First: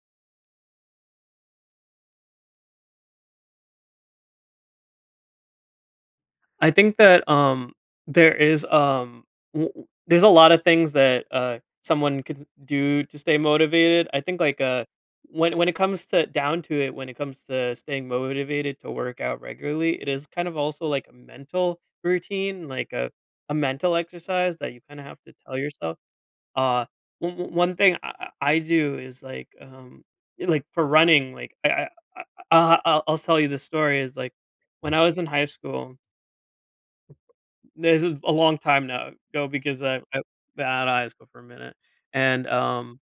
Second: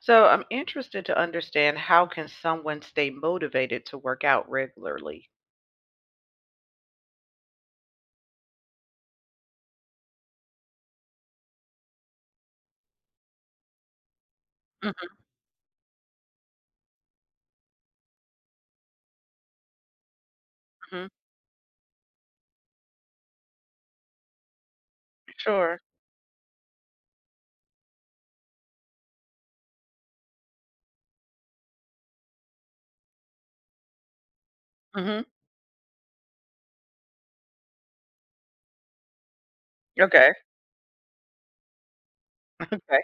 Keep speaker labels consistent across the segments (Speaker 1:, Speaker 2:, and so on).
Speaker 1: So I'm interested to understand, how can someone stay motivated to work out regularly?
Speaker 2: I think that there is um there's a lot of things that someone could do to stay motivated. I think, like,
Speaker 1: Hmm.
Speaker 2: when it comes to staying motivated to work out regularly, it is kind of also like
Speaker 1: Hmm.
Speaker 2: a mental routine, like a mental exercise that you kind of have to tell
Speaker 1: Sure.
Speaker 2: yourself. Uh one thing I do is like, like, for running, like, I I'll tell you the story is like when I was
Speaker 1: Hmm.
Speaker 2: in high school. This is a long time now ago, because I
Speaker 1: Okay.
Speaker 2: been out of high school for a minute, and,
Speaker 1: Okay.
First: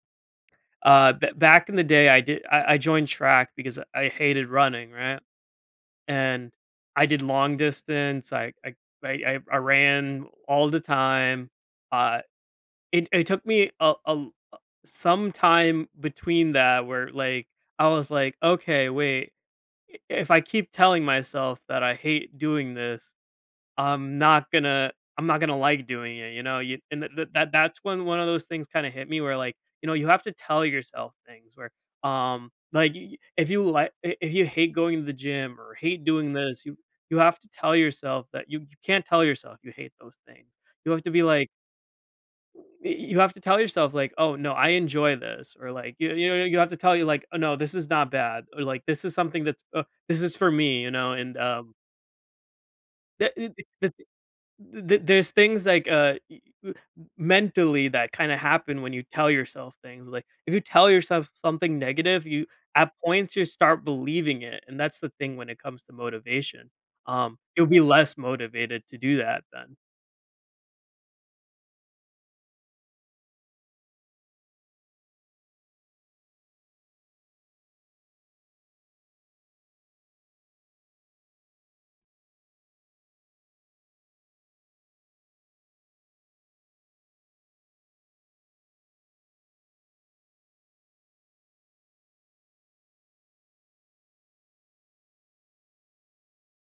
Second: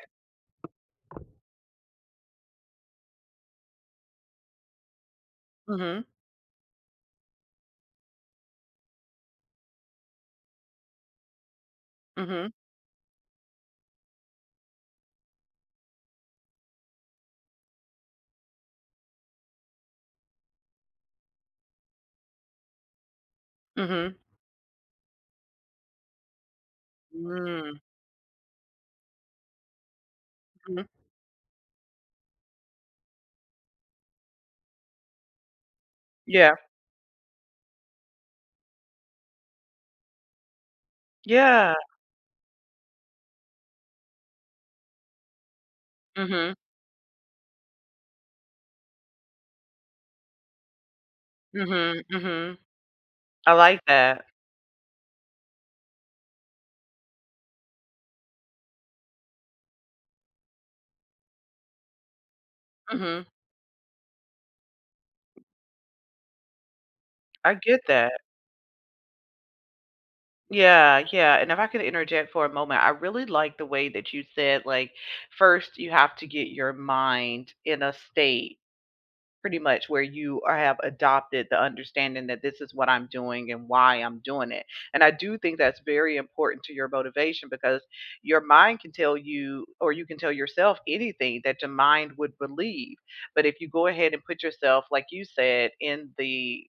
Speaker 2: b back in the day, I joined track because I hated running, right?
Speaker 1: Hmm.
Speaker 2: And I did long distance. I ran all the time. uh,
Speaker 1: Hmm.
Speaker 2: it it took me a l some time between that where, like, I was like, "Okay, wait, if I keep telling myself that I hate doing this,
Speaker 1: Hmm.
Speaker 2: I'm not gonna I'm not gonna like doing it, you know?" You and th th that
Speaker 1: Mm-hmm.
Speaker 2: that's when one of those things kinda hit me where, like, you have to tell yourself things where, like, y if you like I if you hate going to the gym or hate doing
Speaker 1: Yeah.
Speaker 2: this, you have to tell yourself that you can't tell yourself you hate those things. You have to be like,
Speaker 1: Yeah.
Speaker 2: y you have to tell yourself, like, "Oh, no, I enjoy this," or, like,
Speaker 1: Hmm.
Speaker 2: you have to tell you, like, "Oh, no, this is not bad," or, like, "This is something this is for me," you know?
Speaker 1: Hmm. Hmm. I like
Speaker 2: The
Speaker 1: that.
Speaker 2: there's things like, w- mentally, that kind of happen when you tell yourself things. Like, if you tell yourself something negative, you at
Speaker 1: Hmm.
Speaker 2: points you start believing it, and that's the thing. When it comes to motivation,
Speaker 1: I
Speaker 2: you'll be
Speaker 1: get that.
Speaker 2: less motivated to do that then.
Speaker 1: Yeah, yeah. And if I could interject for a moment, I really like the way that you said, like, first you have to get your mind in a state. Pretty much where you are have adopted the understanding that this is what I'm doing and why I'm doing it. And I do think that's very important to your motivation because your mind can tell you, or you can tell yourself anything that your mind would believe. But if you go ahead and put yourself, like you said, in the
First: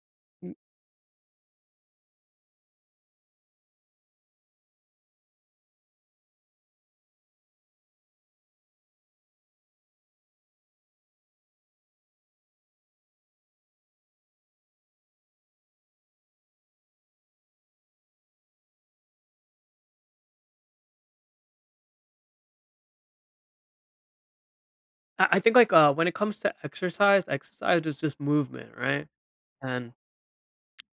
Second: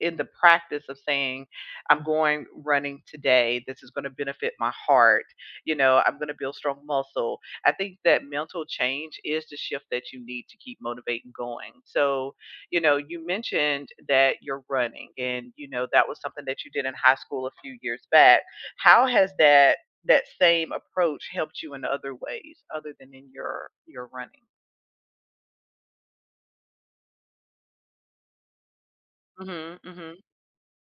Speaker 1: in the practice of saying, I'm going running today. This is going to benefit my heart. You know, I'm going to build strong muscle. I think that mental change is the shift that you need to keep motivating going. So, you know, you mentioned that you're running and, you know, that was something that you did in high school a few years back. How has that? That same approach helped you in other ways other than in your running.
Speaker 2: I think, like, when it comes to exercise, exercise is just movement, right?
Speaker 1: Mhm,
Speaker 2: And
Speaker 1: mhm,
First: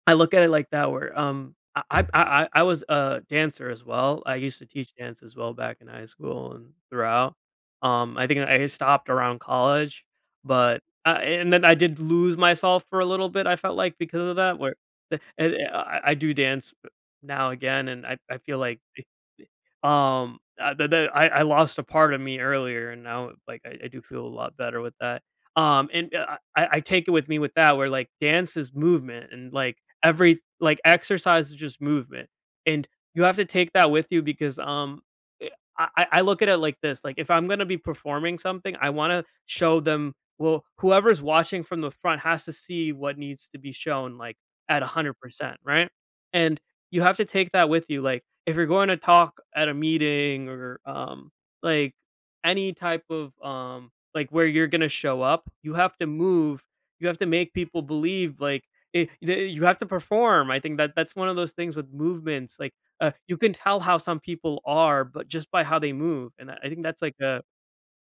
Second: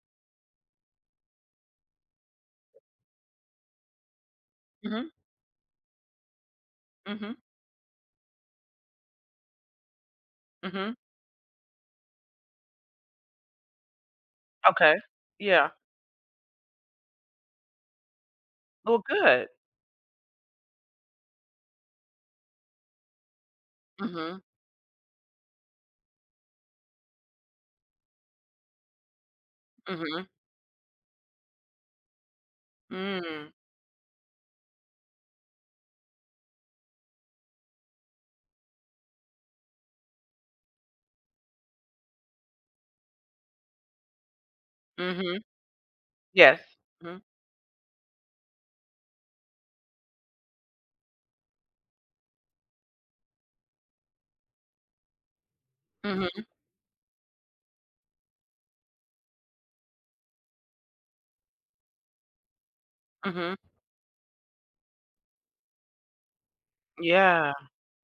Speaker 2: I look at it like that, where, I was a dancer as well. I used to teach
Speaker 1: mhm,
Speaker 2: dance as well back in high school and throughout.
Speaker 1: mhm,
Speaker 2: I think I stopped around college, but
Speaker 1: mhm.
Speaker 2: I and then I did lose myself for a little bit, I felt like, because of that, where
Speaker 1: Okay. Yeah.
Speaker 2: I do dance now again, and I feel like,
Speaker 1: Well, good.
Speaker 2: that that I lost a part of me earlier, and now, like, I do feel a lot better with that. I take it with me with that, where, like, dance is movement, and, like,
Speaker 1: Mhm.
Speaker 2: every like, exercise is just movement, and you have to
Speaker 1: Mm.
Speaker 2: take that with you, because, eh, I look at it like this, like, if I'm gonna be performing something, I wanna show them well, whoever's watching from the front has to see what needs to be shown, like, at
Speaker 1: Mhm.
Speaker 2: 100%, right? And
Speaker 1: Yes.
Speaker 2: you have
Speaker 1: Mhm.
Speaker 2: to take that with you. Like, if you're going to talk at a meeting, or like, any type of, like, where you're going to show up, you have to
Speaker 1: Mhm.
Speaker 2: move. You have to make people believe, like, it, you have to perform. I think that that's one of those things with movements, like, you can
Speaker 1: Mhm.
Speaker 2: tell how some people are, but just by how they move. And I think that's like
Speaker 1: Yeah.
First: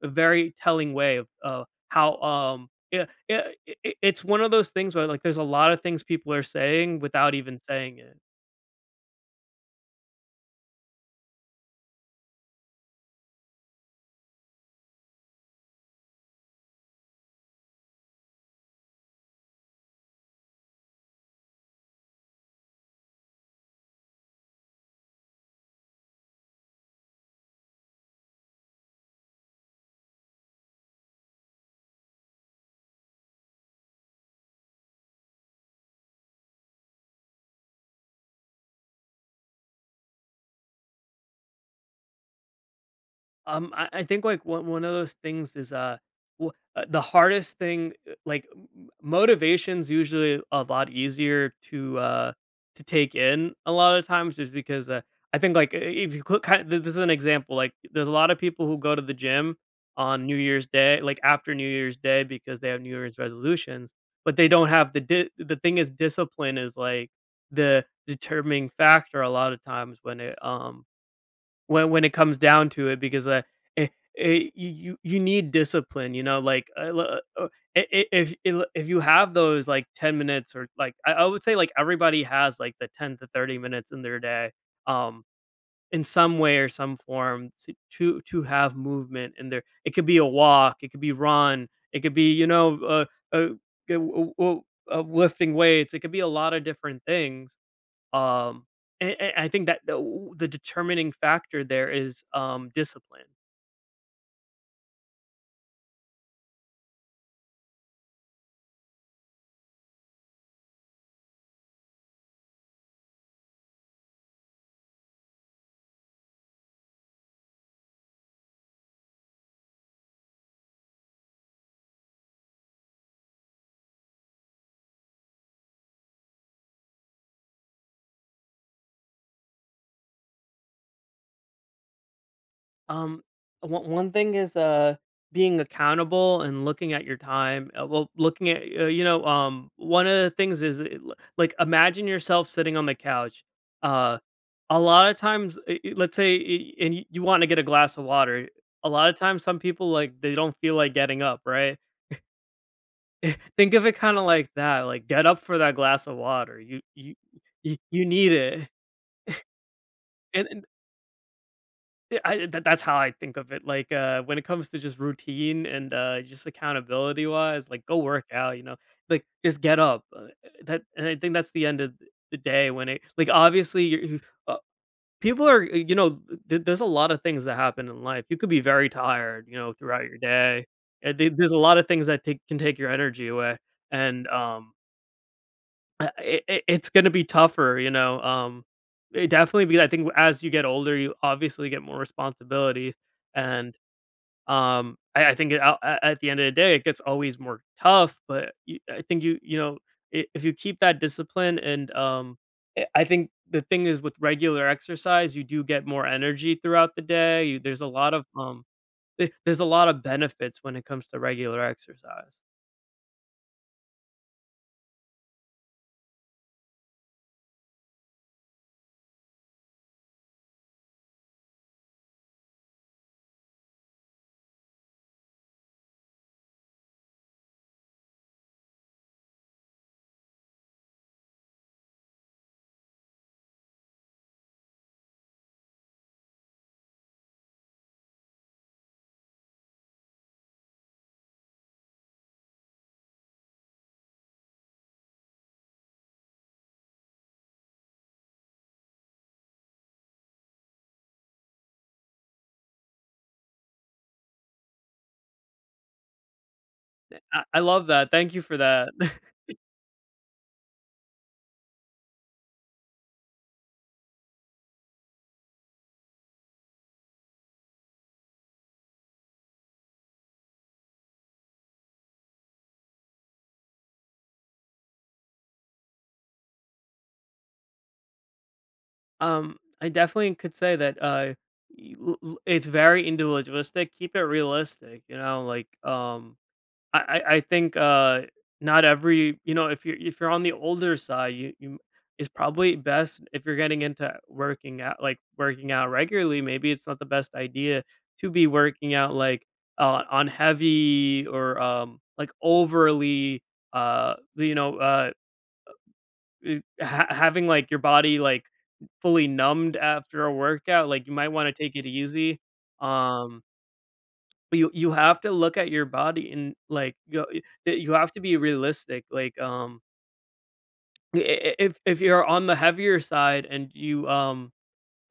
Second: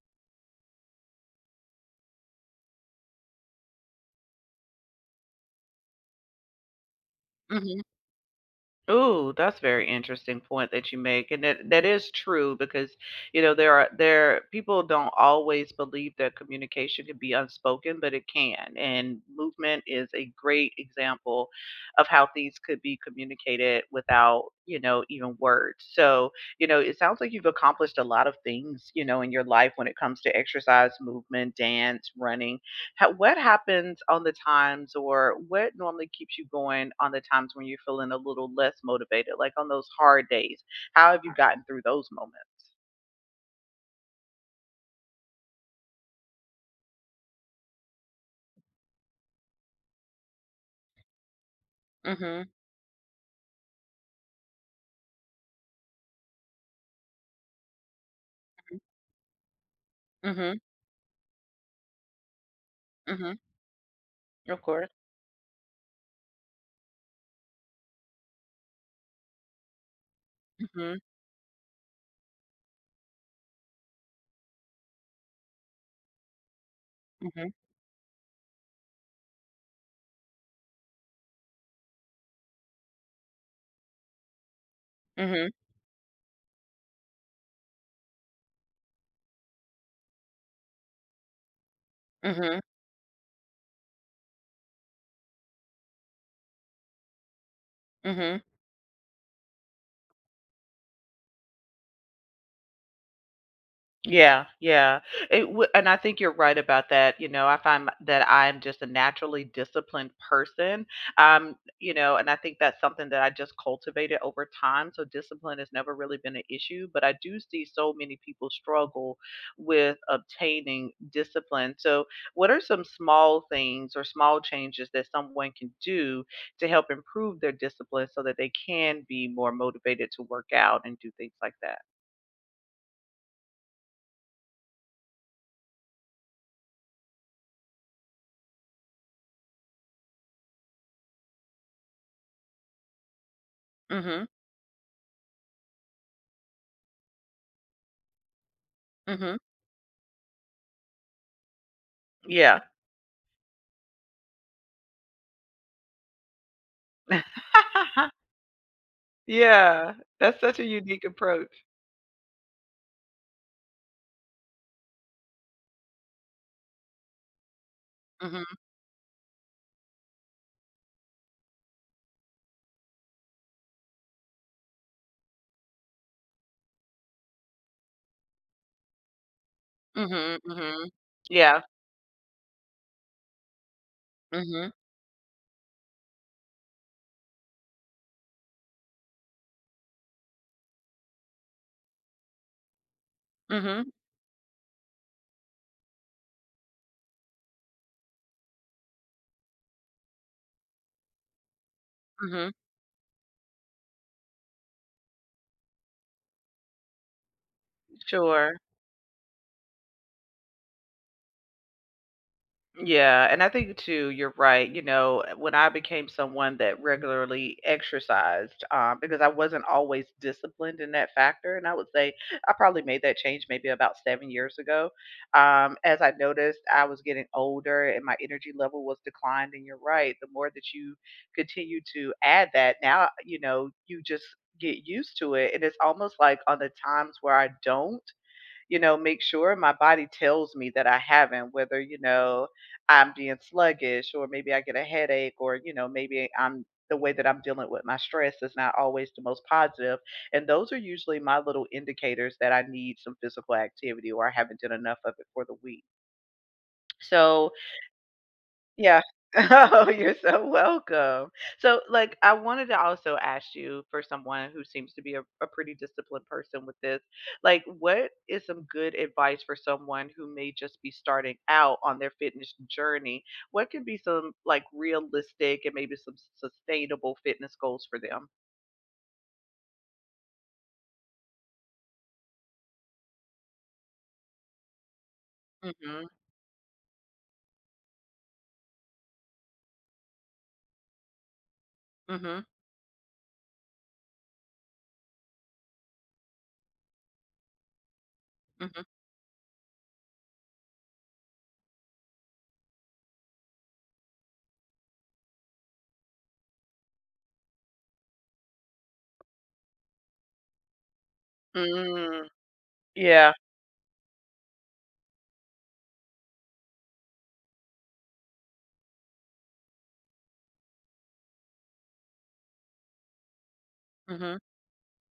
Speaker 2: a very telling way of, how yeah, yeah, it's one of those things where, like, there's a lot of things people are saying without even
Speaker 1: Mhm.
Speaker 2: saying it.
Speaker 1: Ooh, that's very interesting point that you make, and that is true because, you know, there are there people don't always believe that communication can be unspoken, but it can. And movement is a great example of how things could be communicated without, you know, even words. So, you know, it sounds like you've accomplished a lot of things, you know, in your life when it comes to exercise, movement, dance, running. What happens on the times, or what normally keeps you going on the times when you're feeling a little less motivated, like on those hard days? How have you gotten through those moments?
Speaker 2: I think, like, one of those things is, the hardest thing. Like, motivation's usually a lot easier to,
Speaker 1: Mm
Speaker 2: to take in a lot of times, just because, I think, like, I- if you could kind of this is an example. Like, there's a lot of people who go to the gym on New
Speaker 1: Mhm.
Speaker 2: Year's Day, like after New Year's Day, because they have New
Speaker 1: Mm Mhm.
Speaker 2: Year's
Speaker 1: Mm mhm.
Speaker 2: resolutions. But they
Speaker 1: Of
Speaker 2: don't
Speaker 1: course.
Speaker 2: have the, the thing is, discipline is like the determining factor a lot of times when it
Speaker 1: Mm
Speaker 2: when it comes down to it, because, eh you need discipline, you know, like, l
Speaker 1: Mhm.
Speaker 2: I if il if you have those, like, 10 minutes, or, like, I would say, like, everybody has, like, the 10 to 30 minutes in their day, um,
Speaker 1: Mm Mhm.
Speaker 2: in some way or some form, to to have movement in there. It could be a walk, it could be run, it could
Speaker 1: Mm
Speaker 2: be, you
Speaker 1: Mhm.
Speaker 2: know, uh, g w w lifting weights, it could be a lot of different things.
Speaker 1: Mm Mhm.
Speaker 2: Um, and I think that the determining factor there is, discipline.
Speaker 1: Yeah, yeah. It w and I think you're right about that. You know, I find that I'm just a naturally disciplined person. You know, and I think that's something that I just cultivated over time. So discipline has never really been an issue, but I do see so many people struggle with obtaining discipline. So, what are some small things or small changes that someone can do to help improve their discipline so that they can be more motivated to work out and do things like that?
Speaker 2: Um, one thing is, being accountable and looking at your time, well, looking at, one of the things is, eh, l like, imagine yourself sitting on the couch. Uh,
Speaker 1: Mhm.
Speaker 2: a lot of times, let's say, and you wanna get a glass of water. A lot of
Speaker 1: Mhm.
Speaker 2: times, some people, like, they don't feel like getting up, right?
Speaker 1: Yeah.
Speaker 2: Think of it kinda like that, like, get up for that glass of water. You need it.
Speaker 1: Yeah, that's such
Speaker 2: And
Speaker 1: a unique approach.
Speaker 2: th I that that's how I think of it, like, when it comes to just routine and, just accountability wise, like, go work out,
Speaker 1: Mm.
Speaker 2: you know? Like, just get up. That and I think that's the end of the day when it, like, obviously, you uh, people are you know, th there's a lot of things that happen in life. You could be very tired, you know, throughout your
Speaker 1: Mhm, mhm,
Speaker 2: day,
Speaker 1: mhm.
Speaker 2: and there's a
Speaker 1: Yeah.
Speaker 2: lot of things that take can take your energy away, and,
Speaker 1: Mm.
Speaker 2: I it's gonna be tougher, you know, it definitely be I think, as you get older, you obviously get more responsibilities, and,
Speaker 1: Mhm,
Speaker 2: I think, it out a at the end of the day, it gets always more tough, but you I think, you know, I if you keep that discipline and,
Speaker 1: mhm, mhm.
Speaker 2: I think the thing is, with regular exercise, you do get more energy throughout the day. You There's a lot of,
Speaker 1: Sure.
Speaker 2: there's a lot of benefits when it comes to regular exercise.
Speaker 1: Yeah, and I think too, you're right. You know, when I became someone that regularly exercised, because I wasn't always disciplined in that factor, and I would say I probably made that change maybe about 7 years ago. As I noticed, I was getting older and my energy level was declined. And you're right, the more that you continue to add that, now, you know, you just get used to it. And it's almost like on the times where I don't, you know, make sure my body tells me that I haven't, whether, you know, I'm being sluggish or maybe I get a headache or, you know, maybe I'm the way that I'm dealing with my stress is not always the most positive. And those are usually my little indicators that I need some physical activity or I haven't done enough of it for the week.
Speaker 2: I
Speaker 1: So
Speaker 2: I love that, thank you for that.
Speaker 1: yeah. Oh, you're so welcome. So, like, I wanted to also ask you, for someone who seems to be a pretty disciplined person with this, like, what is some good advice for someone who may just be starting out on their fitness journey? What could be some like realistic and maybe some sustainable fitness goals for them?
Speaker 2: I definitely could say that, it's very individualistic. Keep it realistic, you know. Like,
Speaker 1: Mm
Speaker 2: I think, not every you know if you're, on the older side, you is
Speaker 1: Mhm.
Speaker 2: probably best if you're getting into working out, like working out regularly. Maybe it's not the best idea to be
Speaker 1: Mhm. Mhm.
Speaker 2: working out like, on heavy or, like, overly, uh you know uh having, like, your body, like, fully numbed after a workout. Like, you might want to take it
Speaker 1: Mm.
Speaker 2: easy,
Speaker 1: Yeah.
Speaker 2: um but you have to look at your body. And, like, you have to be realistic, like, if you're on the heavier side and you,
Speaker 1: Mm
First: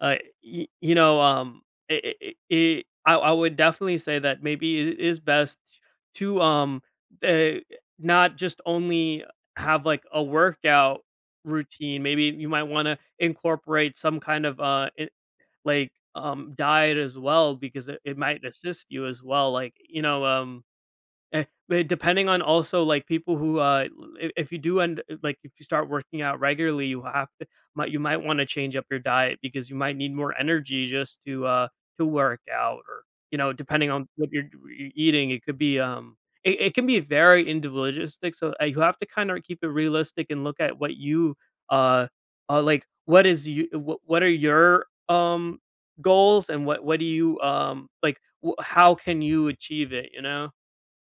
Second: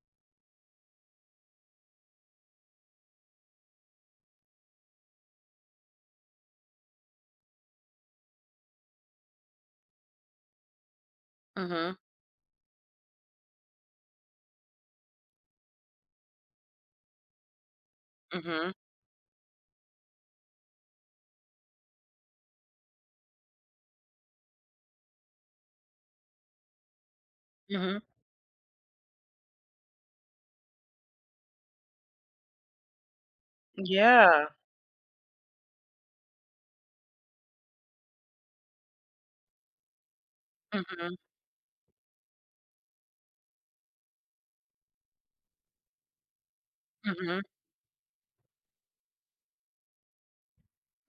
Speaker 2: uh, y you know, it it it I would definitely say that maybe it is best to, eh, not just only have, like, a workout
Speaker 1: Mhm. Mm
Speaker 2: routine. Maybe you might wanna incorporate some kind of, I like, diet as well, because it
Speaker 1: Mhm.
Speaker 2: might
Speaker 1: Mhm.
Speaker 2: assist you as well, like, you know. But depending on also, like, people who, if you do end like, if you start working out regularly, you have to might, you
Speaker 1: Mhm.
Speaker 2: might wanna change up your diet, because you might need more energy just to work out, or, you know, depending on what
Speaker 1: Yeah.
Speaker 2: you're eating, it could be, it can be very individualistic. So, you have to kind of keep it realistic, and look at
Speaker 1: Mm
Speaker 2: what
Speaker 1: Mhm.
Speaker 2: you, uh, like, what are your, goals, and what do
Speaker 1: Mm
Speaker 2: you,
Speaker 1: Mhm.
Speaker 2: like, wh how can you achieve it, you know?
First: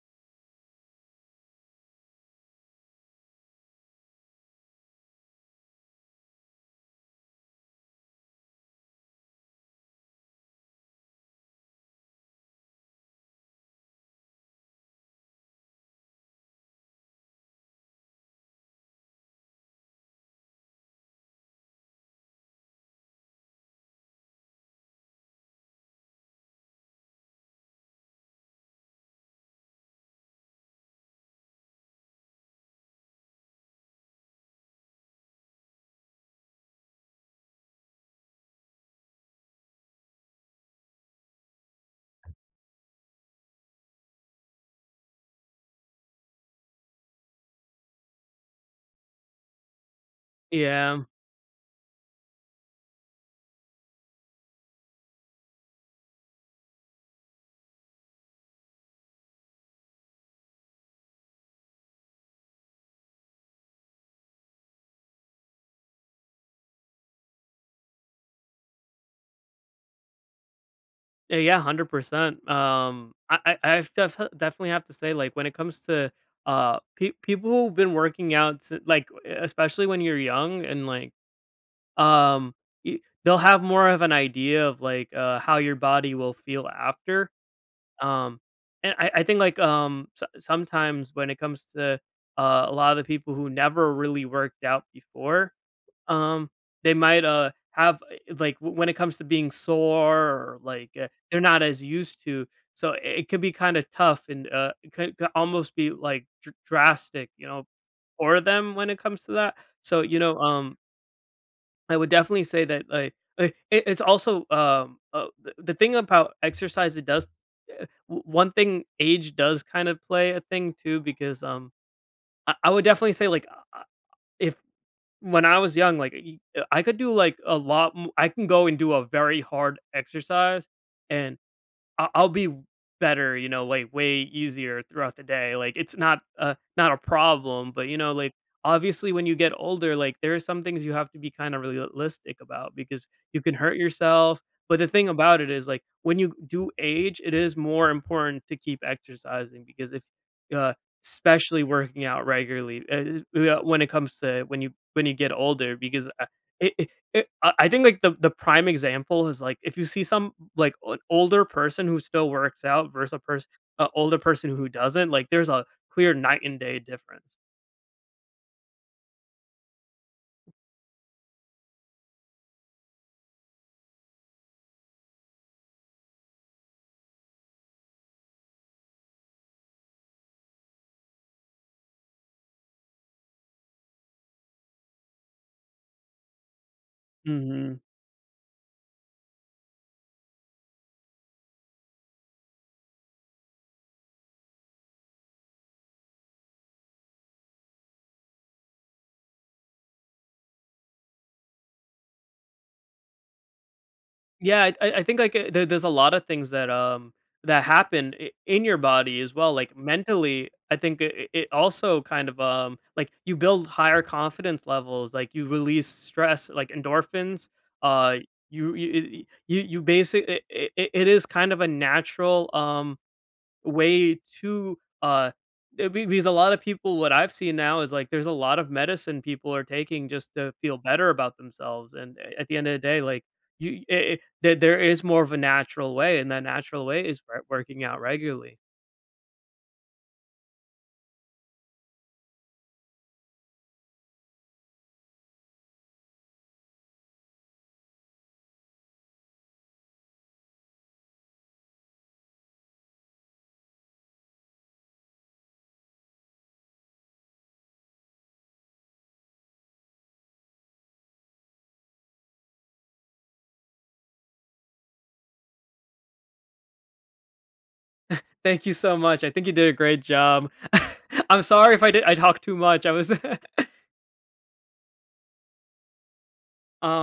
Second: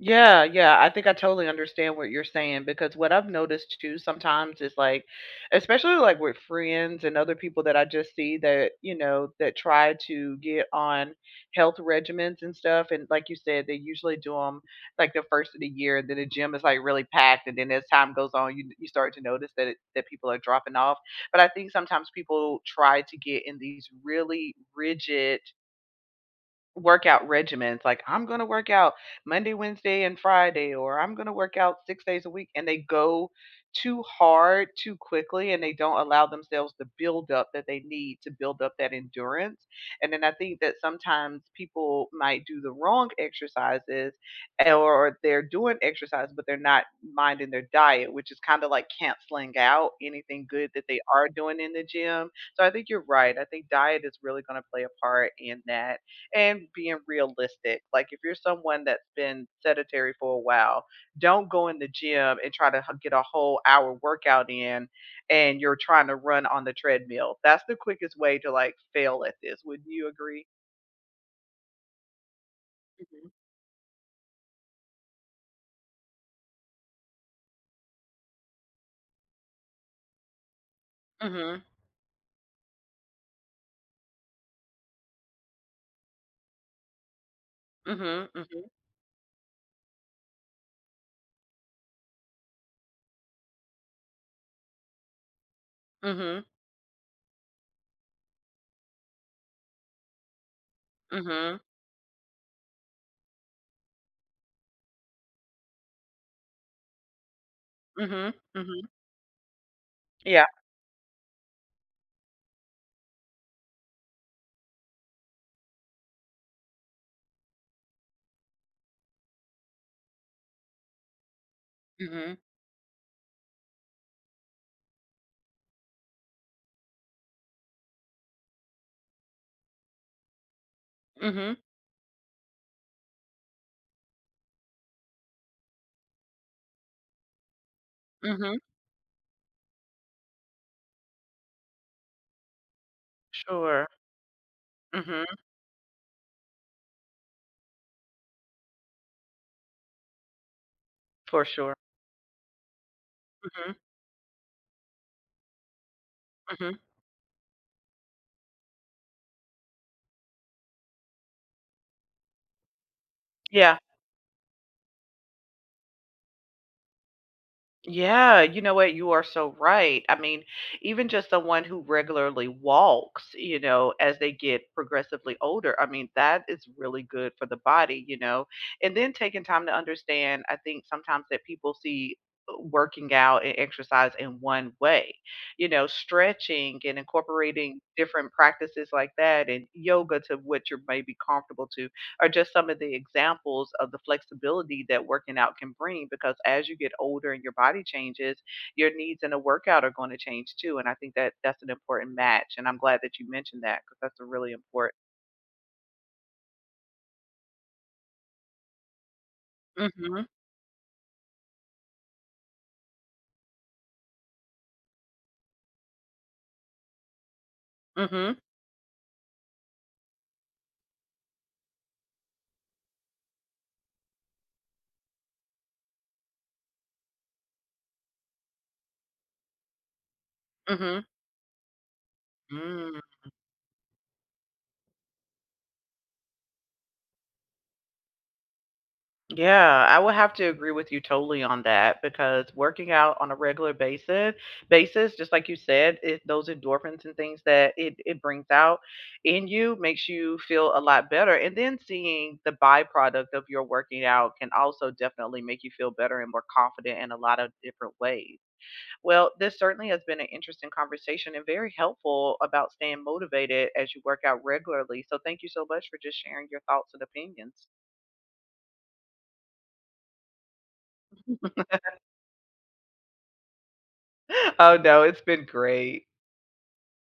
Speaker 1: Yeah, yeah, I think I totally understand what you're saying because what I've noticed too sometimes is like, especially like with friends and other people that I just see that, you know, that try to get on health regimens and stuff. And like you said, they usually do them like the first of the year, and then the gym is like really packed. And then as time goes on, you start to notice that that people are dropping off. But I think sometimes people try to get in these really rigid workout regimens, like I'm going to work out Monday, Wednesday, and Friday, or I'm going to work out 6 days a week, and they go too hard too quickly and they don't allow themselves the build up that they need to build up that endurance. And then I think that sometimes people might do the wrong exercises, or they're doing exercise but they're not minding their diet, which is kind of like canceling out anything good that they
Speaker 2: Yeah.
Speaker 1: are doing in the gym. So I think you're right. I think diet is really going to play a part in that, and being realistic. Like if you're someone that's been sedentary for a while, don't go in the gym and try to get a whole hour workout in and you're trying to run on the treadmill. That's the quickest way to like fail at this. Wouldn't you agree?
Speaker 2: Yeah, yeah, 100%. Um,
Speaker 1: Mhm.
Speaker 2: I I I've def definitely have to say, like, when it comes to, pe people who've been working out, si like, especially when you're young, and, like,
Speaker 1: Mhm.
Speaker 2: um, y they'll have more of an idea of, like, how your body will feel after.
Speaker 1: Mhm.
Speaker 2: Um,
Speaker 1: Mhm.
Speaker 2: and I think, like, so sometimes when it comes to, a lot of the people who never really worked out before,
Speaker 1: Mhm.
Speaker 2: um, they might, have, like, w when it comes to being sore, or, like, they're
Speaker 1: Mhm.
Speaker 2: not as used to, so it could be kinda tough, and, it could almost be, like, dr drastic, you know,
Speaker 1: Mhm.
Speaker 2: for them
Speaker 1: Mhm.
Speaker 2: when it comes to that. So, you know,
Speaker 1: Yeah.
Speaker 2: I would definitely say that, like, I it it's also, the thing about exercise, it does eh, o one thing, age does kind of play a thing too, because,
Speaker 1: Mhm.
Speaker 2: I would definitely say, like, if when I was young, like, y I could do, like, a lot m I can go and do a very hard exercise, and
Speaker 1: Mhm.
Speaker 2: I'll be better, you know, like, way easier throughout the day. Like, it's not a problem, but you know, like,
Speaker 1: Mhm.
Speaker 2: obviously, when you get older, like, there are some things you have to be kind of realistic about, because you can hurt
Speaker 1: Sure.
Speaker 2: yourself. But the thing
Speaker 1: Mhm.
Speaker 2: about it is, like, when you do age, it is more important to keep exercising, because if, uh,
Speaker 1: For
Speaker 2: especially
Speaker 1: sure.
Speaker 2: working out regularly,
Speaker 1: Mhm.
Speaker 2: when it comes to, when you get older, because, it,
Speaker 1: Mhm.
Speaker 2: it- it I think, like, the prime example is, like, if you see some, like, an older person who still works out, versus
Speaker 1: Yeah.
Speaker 2: a older person who doesn't, like, there's a clear night and day difference.
Speaker 1: Yeah, you know what? You are so right. I mean, even just someone who regularly walks, you know, as they get progressively older, I mean, that is really good for the body, you know. And then taking time to understand, I think sometimes that people see, working out and exercise in one way. You know, stretching and
Speaker 2: Mhm.
Speaker 1: incorporating different practices like that and yoga to what you're maybe comfortable to are just some of the examples of the flexibility that working out can bring, because as you get older and your body changes, your needs in a workout are going to change too. And I think that that's an important match. And I'm glad that you mentioned that, because that's a really
Speaker 2: Yeah, I I
Speaker 1: important.
Speaker 2: I think, like, there's a lot of things that, that happen I in your body as well, like,
Speaker 1: Mhm.
Speaker 2: mentally. I think it also kind of, like, you build higher confidence levels, like, you release stress, like, endorphins, uh,
Speaker 1: Mhm.
Speaker 2: you you you you you basic it it it is kind of a natural, way too. Because a lot of people, what I've seen now, is like, there's a lot of medicine people are taking just to feel
Speaker 1: Mhm.
Speaker 2: better about themselves. And, at the end of the day,
Speaker 1: Mm.
Speaker 2: like, you it, there is more of a natural way, and that natural way is, working out regularly.
Speaker 1: Yeah, I would have to agree with you totally on that, because working out on a regular basis, just like you said, those endorphins and things that it brings out in you makes you feel a lot better. And then seeing the byproduct of your working out can also definitely make you feel better and more confident in a lot of different ways. Well, this certainly has been an interesting conversation and very helpful about staying motivated as you work out regularly. So thank you so much for just sharing your thoughts and opinions.
Speaker 2: Thank you so much, I think you did a great job. I'm sorry if I did I talked too much, I was
Speaker 1: Oh, no, it's been great.
Speaker 2: um